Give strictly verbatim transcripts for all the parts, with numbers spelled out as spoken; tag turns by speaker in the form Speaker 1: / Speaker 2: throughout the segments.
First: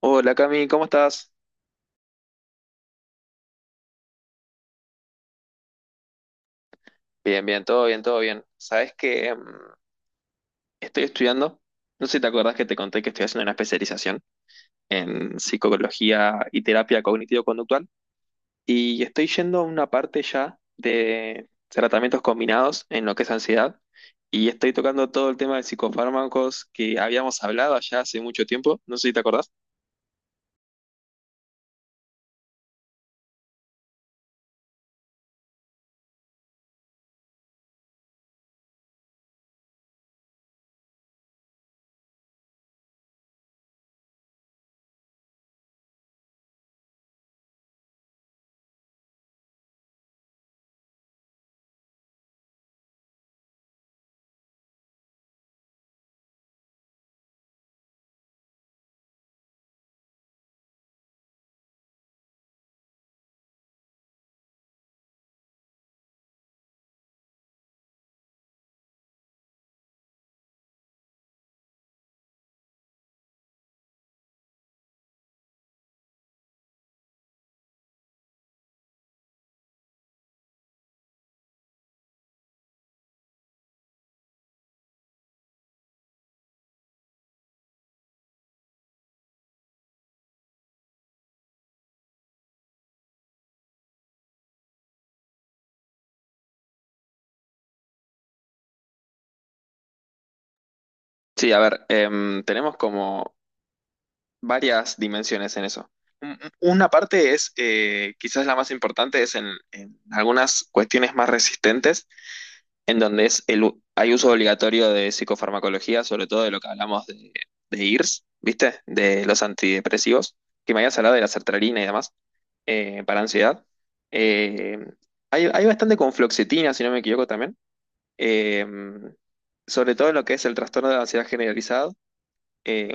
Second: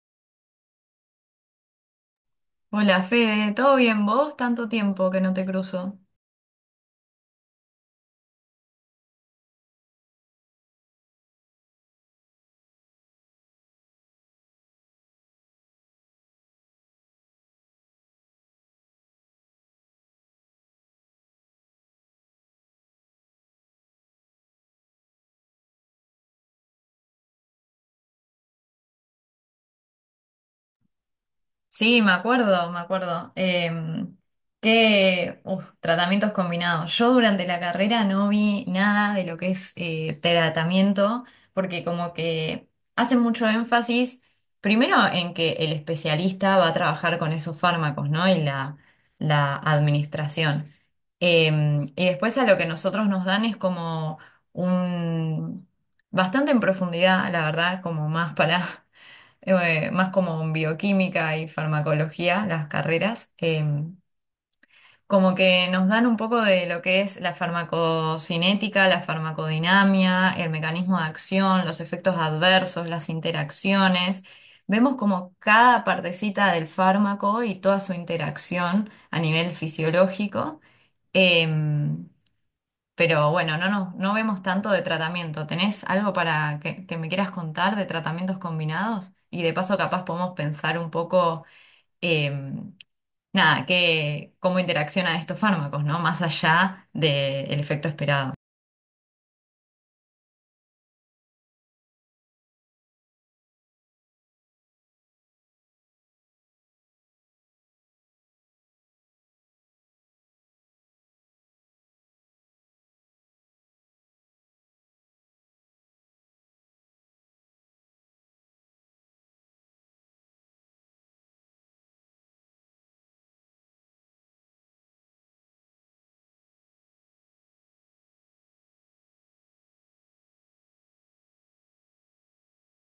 Speaker 1: Hola Cami, ¿cómo estás?
Speaker 2: Hola Fede, ¿todo bien vos? Tanto tiempo que no te cruzo.
Speaker 1: Bien, bien, todo bien, todo bien. Sabes que mm, estoy estudiando, no sé si te acordás que te conté que estoy haciendo una especialización en psicología y terapia cognitivo-conductual y estoy yendo a una parte ya de tratamientos combinados en lo que es ansiedad y estoy tocando todo el tema de psicofármacos que habíamos hablado allá hace mucho tiempo, no sé si te acordás.
Speaker 2: Sí, me acuerdo, me acuerdo. Em, qué uf, tratamientos combinados. Yo durante la carrera no vi nada de lo que es eh, tratamiento, porque como que hacen mucho énfasis, primero en que el especialista va a trabajar con esos fármacos, ¿no? Y la, la administración. Em, y después a lo que nosotros nos dan es como un, bastante en profundidad, la verdad, como más para eh, más como en bioquímica y farmacología, las carreras, eh, como que nos dan un poco de lo que es la farmacocinética, la farmacodinamia, el mecanismo de acción, los efectos adversos, las interacciones. Vemos como cada partecita del fármaco y toda su interacción a nivel fisiológico. Em, pero bueno, no, no, no vemos tanto de tratamiento. ¿Tenés algo para que, que me quieras contar de tratamientos combinados? Y de paso, capaz podemos pensar un poco, em, nada, que, ¿cómo interaccionan estos fármacos? ¿No? Más allá del efecto esperado.
Speaker 1: Sí, a ver, em, tenemos como varias dimensiones en eso. Un- Una parte es, eh, quizás la más importante, es en, en algunas cuestiones más resistentes, en donde es el, u- hay uso obligatorio de psicofarmacología, sobre todo de lo que hablamos de, de I R S, ¿viste? De los antidepresivos, que me habías hablado de la sertralina y demás, eh, para ansiedad. Eh, hay, hay bastante con fluoxetina, si no me equivoco también, eh, sobre todo en lo que es el trastorno de ansiedad generalizado eh,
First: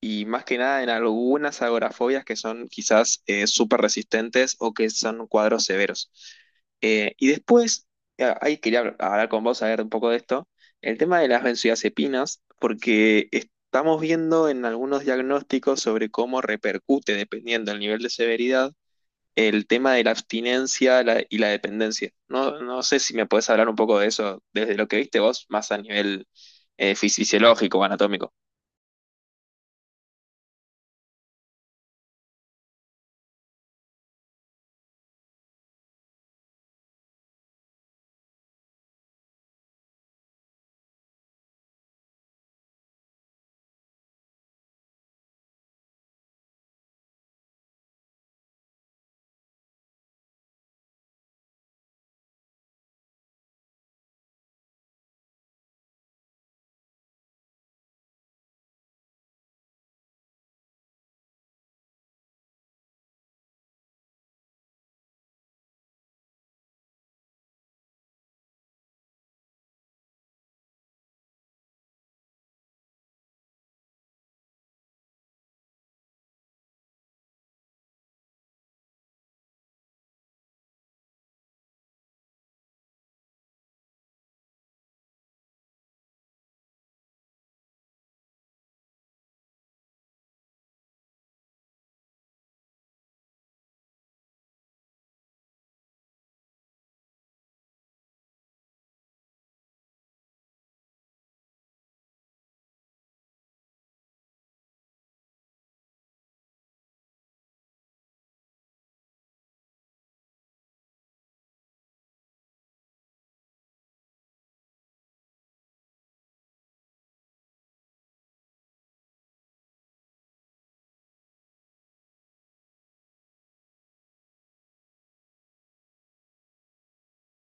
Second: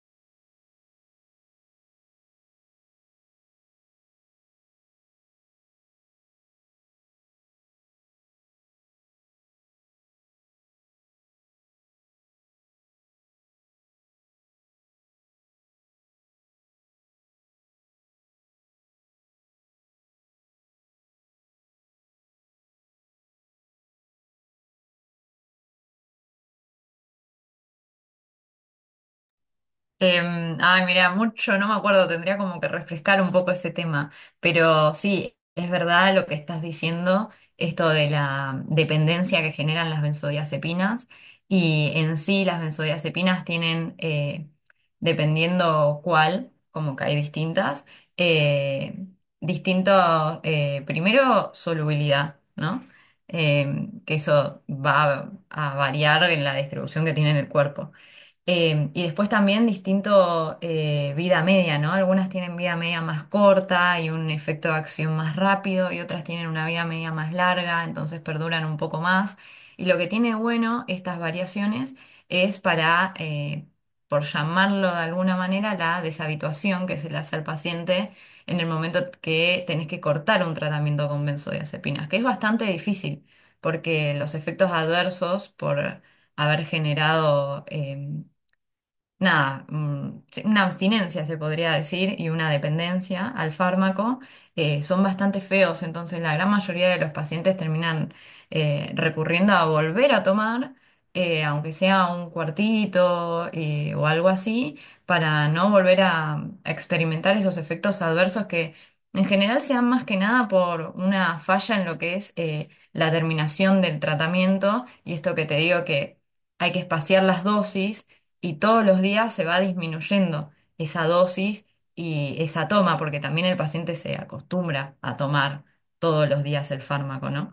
Speaker 1: y más que nada en algunas agorafobias que son quizás eh, súper resistentes o que son cuadros severos. Eh, y después, eh, ahí quería habl- hablar con vos, a ver un poco de esto, el tema de las benzodiazepinas, porque estamos viendo en algunos diagnósticos sobre cómo repercute, dependiendo del nivel de severidad, el tema de la abstinencia la- y la dependencia. No, no sé si me podés hablar un poco de eso, desde lo que viste vos, más a nivel eh, fisiológico o anatómico.
Speaker 2: Em, ay, mira, mucho, no me acuerdo, tendría como que refrescar un poco ese tema, pero sí, es verdad lo que estás diciendo, esto de la dependencia que generan las benzodiazepinas, y en sí las benzodiazepinas tienen, eh, dependiendo cuál, como que hay distintas, eh, distinto, eh, primero, solubilidad, ¿no? Em, que eso va a a variar en la distribución que tiene en el cuerpo. Eh, y después también distinto eh, vida media, ¿no? Algunas tienen vida media más corta y un efecto de acción más rápido, y otras tienen una vida media más larga, entonces perduran un poco más. Y lo que tiene bueno estas variaciones es para, eh, por llamarlo de alguna manera, la deshabituación que se le hace al paciente en el momento que tenés que cortar un tratamiento con benzodiazepinas, que es bastante difícil porque los efectos adversos por haber generado eh, nada, mm, sí, una abstinencia se podría decir, y una dependencia al fármaco, eh, son bastante feos, entonces la gran mayoría de los pacientes terminan eh, recurriendo a volver a tomar, eh, aunque sea un cuartito, eh, o algo así, para no volver a a experimentar esos efectos adversos, que en general se dan más que nada por una falla en lo que es eh, la terminación del tratamiento, y esto que te digo, que hay que espaciar las dosis, y todos los días se va disminuyendo esa dosis y esa toma, porque también el paciente se acostumbra a tomar todos los días el fármaco, ¿no?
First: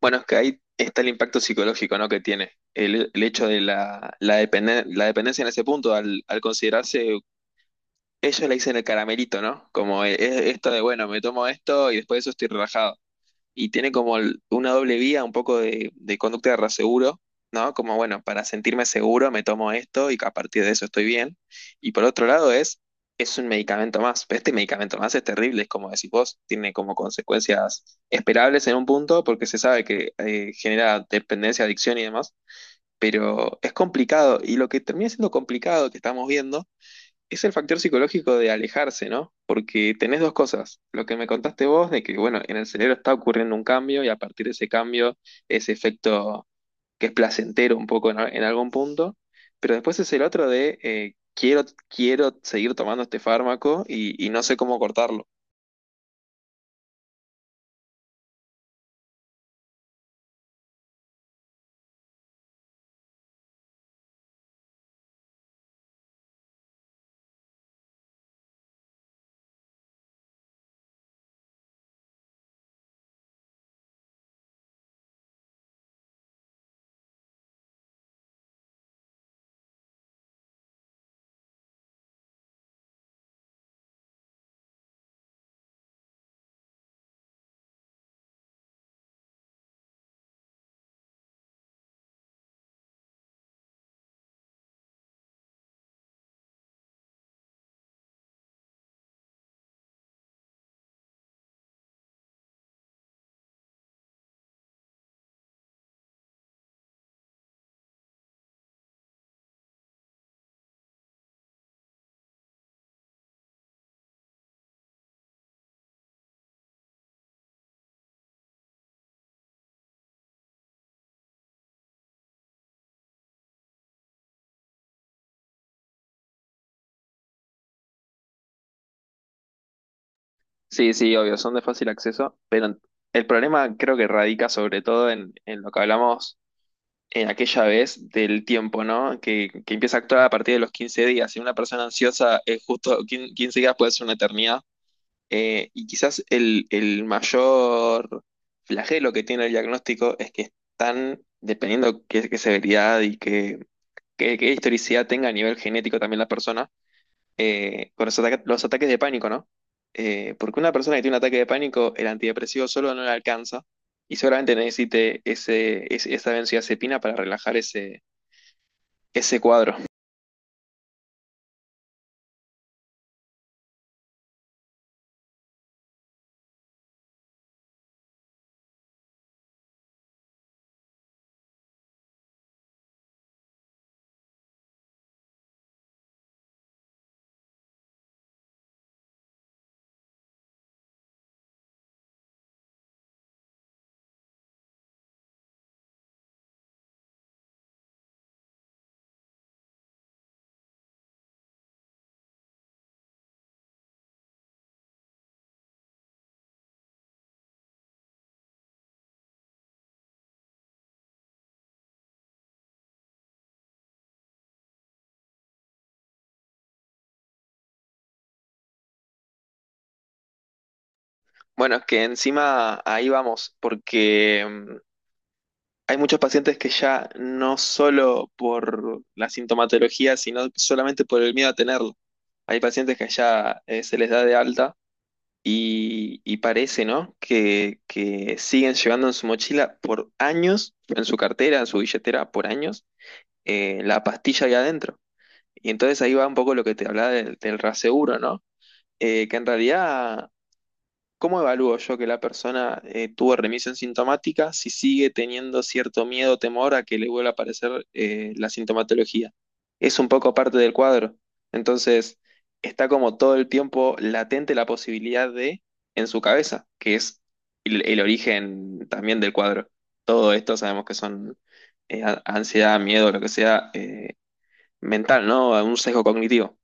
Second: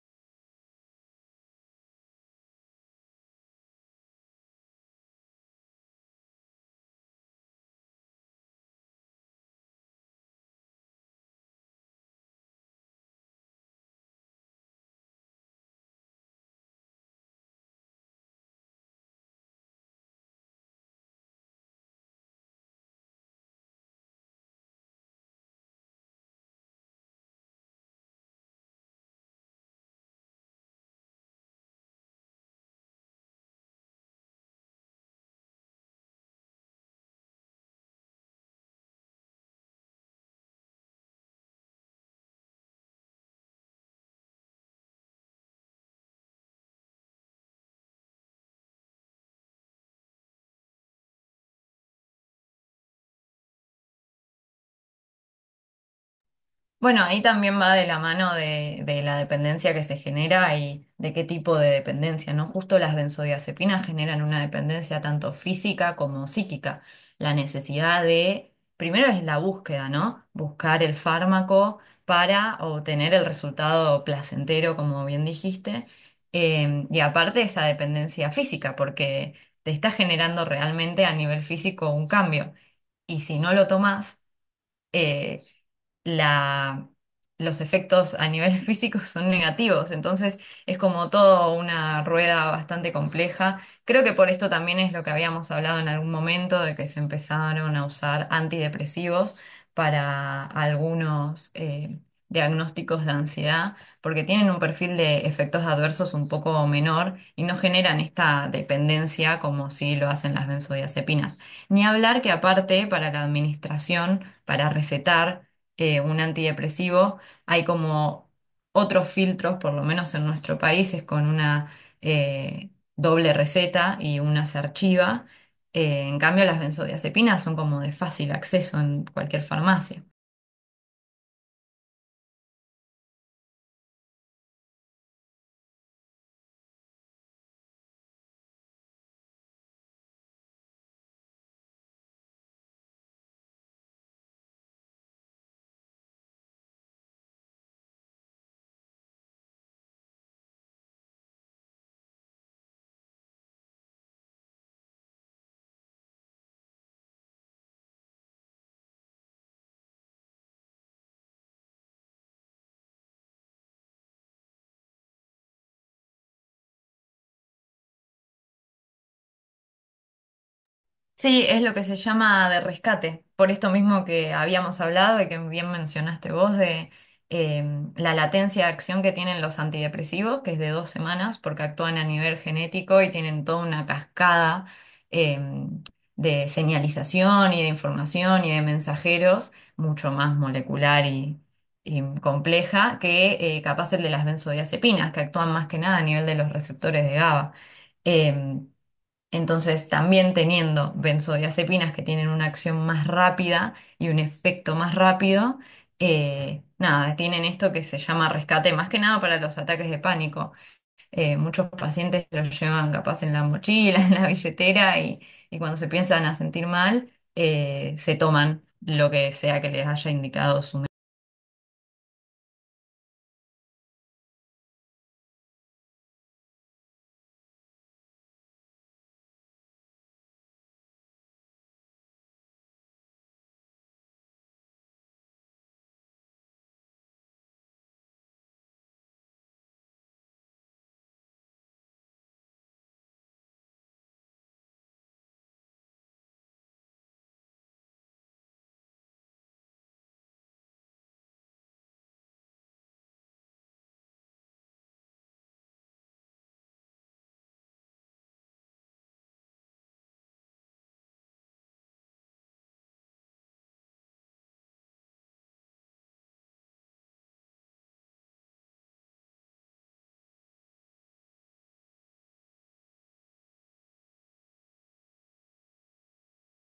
Speaker 1: Bueno, es que ahí está el impacto psicológico, ¿no? Que tiene. El, el hecho de la, la, dependen- la dependencia en ese punto, al, al considerarse, ellos le dicen el caramelito, ¿no? Como eh, eh, esto de, bueno, me tomo esto y después de eso estoy relajado y tiene como el- una doble vía, un poco de, de conducta de raseguro, ¿no? Como, bueno, para sentirme seguro me tomo esto y a partir de eso estoy bien. Y por otro lado es, es un medicamento más, pero este medicamento más es terrible, es como decís vos, tiene como consecuencias esperables en un punto porque se sabe que eh, genera dependencia, adicción y demás, pero es complicado y lo que termina siendo complicado que estamos viendo es el factor psicológico de alejarse, ¿no? Porque tenés dos cosas. Lo que me contaste vos de que, bueno, en el cerebro está ocurriendo un cambio y a partir de ese cambio, ese efecto que es placentero un poco en, a- en algún punto. Pero después es el otro de eh, quiero, quiero seguir tomando este fármaco y, y no sé cómo cortarlo.
Speaker 2: Bueno, ahí también va de la mano de, de la dependencia que se genera y de qué tipo de dependencia, ¿no? Justo las benzodiazepinas generan una dependencia tanto física como psíquica. La necesidad de, primero es la búsqueda, ¿no? Buscar el fármaco para obtener el resultado placentero, como bien dijiste. Eh, y aparte esa dependencia física, porque te está generando realmente a nivel físico un cambio. Y si no lo tomas, eh, la, los efectos a nivel físico son negativos. Entonces es como todo una rueda bastante compleja. Creo que por esto también es lo que habíamos hablado en algún momento, de que se empezaron a usar antidepresivos para algunos eh, diagnósticos de ansiedad, porque tienen un perfil de efectos adversos un poco menor y no generan esta dependencia como si lo hacen las benzodiazepinas. Ni hablar que aparte para la administración, para recetar eh, un antidepresivo, hay como otros filtros, por lo menos en nuestro país, es con una eh, doble receta, y una se archiva. Eh, en cambio, las benzodiazepinas son como de fácil acceso en cualquier farmacia.
Speaker 1: Sí, sí, obvio, son de fácil acceso, pero el problema creo que radica sobre todo en, en lo que hablamos en aquella vez del tiempo, ¿no? Que, que empieza a actuar a partir de los quince días. Si una persona ansiosa es justo quin- quince días puede ser una eternidad. Eh, y quizás el, el mayor flagelo que tiene el diagnóstico es que están, dependiendo qué, qué severidad y qué, qué- qué historicidad tenga a nivel genético también la persona, eh, con los ataques, los ataques de pánico, ¿no? Eh, porque una persona que tiene un ataque de pánico, el antidepresivo solo no le alcanza y seguramente necesite ese, ese- esa benzodiazepina para relajar ese, ese cuadro.
Speaker 2: Sí, es lo que se llama de rescate, por esto mismo que habíamos hablado y que bien mencionaste vos, de eh, la latencia de acción que tienen los antidepresivos, que es de dos semanas, porque actúan a nivel genético y tienen toda una cascada eh, de señalización y de información y de mensajeros, mucho más molecular y, y compleja que eh, capaz el de las benzodiazepinas, que actúan más que nada a nivel de los receptores de GABA. Em, entonces, también teniendo benzodiazepinas que tienen una acción más rápida y un efecto más rápido, eh, nada, tienen esto que se llama rescate, más que nada para los ataques de pánico. Eh, muchos pacientes los llevan capaz en la mochila, en la billetera, y, y cuando se piensan a sentir mal, eh, se toman lo que sea que les haya indicado su.
Speaker 1: Bueno, es que encima ahí vamos, porque mm, hay muchos pacientes que ya no solo por la sintomatología, sino solamente por el miedo a tenerlo. Hay pacientes que ya eh, se les da de alta y, y parece, ¿no? Que, que siguen llevando en su mochila por años, en su cartera, en su billetera, por años, eh, la pastilla ahí adentro. Y entonces ahí va un poco lo que te hablaba del, del raseguro, ¿no? Eh, que en realidad, ¿cómo evalúo yo que la persona eh, tuvo remisión sintomática si sigue teniendo cierto miedo o temor a que le vuelva a aparecer eh, la sintomatología? Es un poco parte del cuadro. Entonces, está como todo el tiempo latente la posibilidad de, en su cabeza, que es el, el origen también del cuadro. Todo esto sabemos que son eh, a- ansiedad, miedo, lo que sea, eh, mental, ¿no? Un sesgo cognitivo.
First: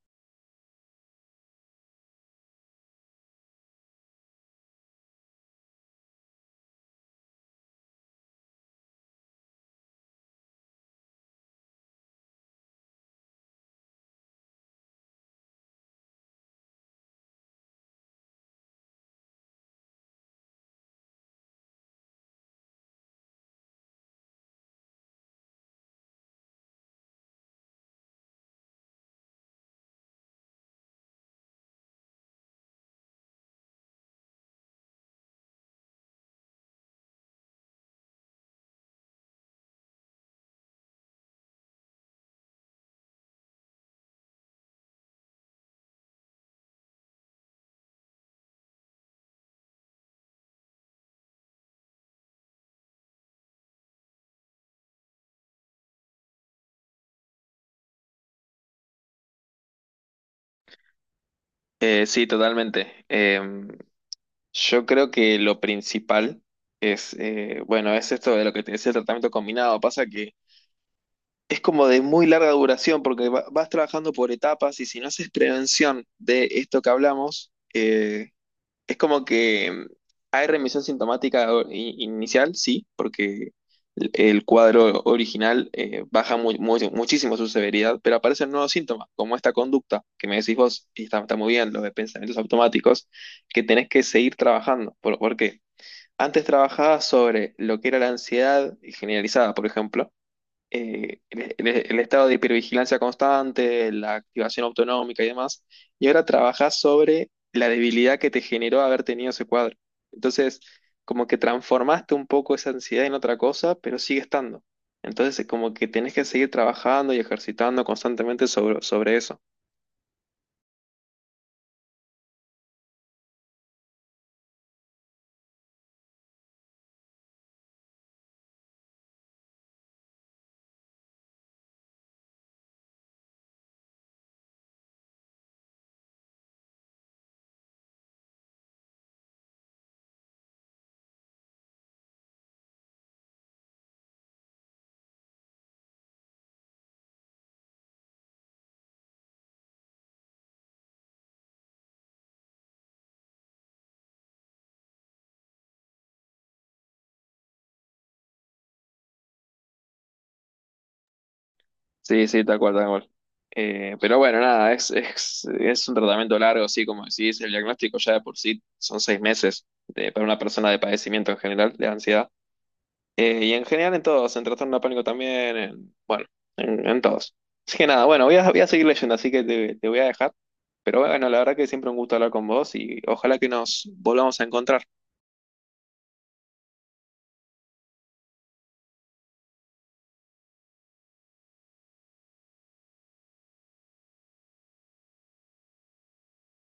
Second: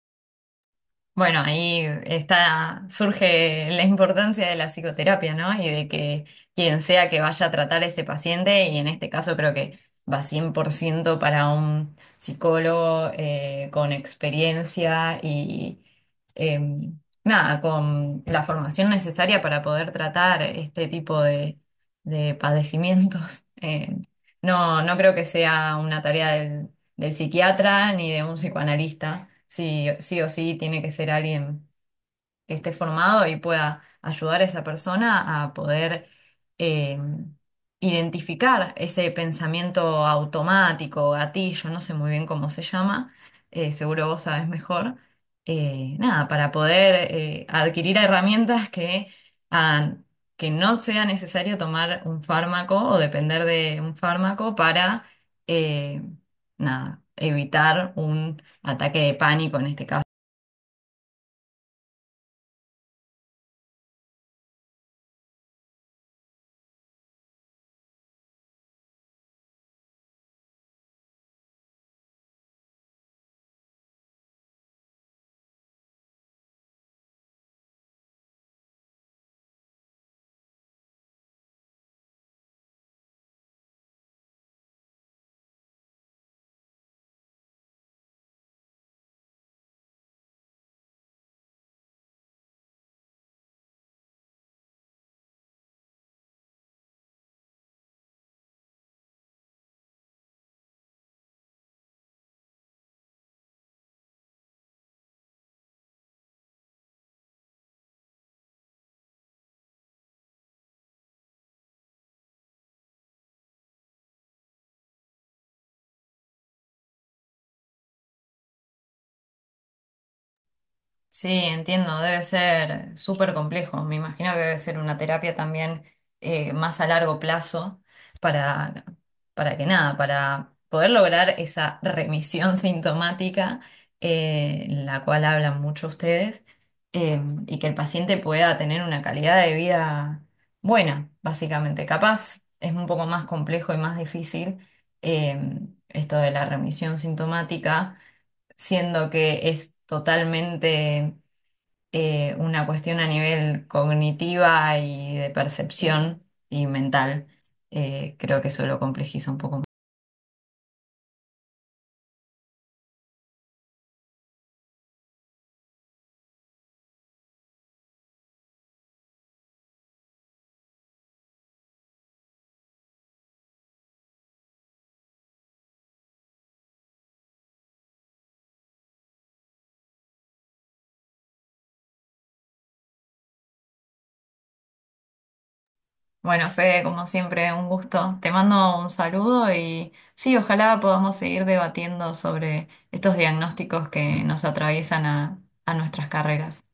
Speaker 2: Bueno, ahí está, surge la importancia de la psicoterapia, ¿no? Y de que quien sea que vaya a tratar a ese paciente, y en este caso creo que va cien por ciento para un psicólogo, eh, con experiencia, y eh, nada, con la formación necesaria para poder tratar este tipo de, de padecimientos. Eh, no, no creo que sea una tarea del psiquiatra ni de un psicoanalista. Sí, sí o sí tiene que ser alguien que esté formado y pueda ayudar a esa persona a poder eh, identificar ese pensamiento automático, gatillo, no sé muy bien cómo se llama, eh, seguro vos sabés mejor, eh, nada, para poder eh, adquirir herramientas que hagan que no sea necesario tomar un fármaco o depender de un fármaco para, eh, nada, evitar un ataque de pánico en este caso.
Speaker 1: Eh, sí, totalmente. Em, Yo creo que lo principal es, eh, bueno, es esto de lo que te decía el tratamiento combinado. Pasa que es como de muy larga duración porque va- vas trabajando por etapas y si no haces prevención de esto que hablamos, eh, es como que mm, hay remisión sintomática o- i- inicial, sí, porque el el cuadro original eh, baja muy- muy- muchísimo su severidad, pero aparecen nuevos síntomas, como esta conducta que me decís vos, y está, está muy bien, lo de pensamientos automáticos, que tenés que seguir trabajando. ¿Por, por qué? Antes trabajaba sobre lo que era la ansiedad generalizada, por ejemplo, eh, el, el- el estado de hipervigilancia constante, la activación autonómica y demás, y ahora trabajás sobre la debilidad que te generó haber tenido ese cuadro. Entonces, como que transformaste un poco esa ansiedad en otra cosa, pero sigue estando. Entonces, como que tenés que seguir trabajando y ejercitando constantemente sobre, sobre eso.
Speaker 2: Sí, entiendo, debe ser súper complejo. Me imagino que debe ser una terapia también eh, más a largo plazo, para, para que nada, para poder lograr esa remisión sintomática, eh, la cual hablan mucho ustedes, eh, y que el paciente pueda tener una calidad de vida buena, básicamente. Capaz es un poco más complejo y más difícil eh, esto de la remisión sintomática, siendo que es totalmente eh, una cuestión a nivel cognitiva y de percepción y mental. Eh, creo que eso lo complejiza un poco más.
Speaker 1: Sí, sí, tal cual, tal cual. Eh, pero bueno, nada, es, es, es un tratamiento largo, sí, como decís, el diagnóstico ya de por sí son seis meses de- para una persona de padecimiento en general, de ansiedad. Eh, y en general en todos, en trastorno de pánico también, en- bueno, en, en todos. Así que nada, bueno, voy a, voy a seguir leyendo, así que te, te voy a dejar. Pero bueno, la verdad que siempre un gusto hablar con vos y ojalá que nos volvamos a encontrar.
Speaker 2: Bueno, Fede, como siempre, un gusto. Te mando un saludo y sí, ojalá podamos seguir debatiendo sobre estos diagnósticos que nos atraviesan a a nuestras carreras.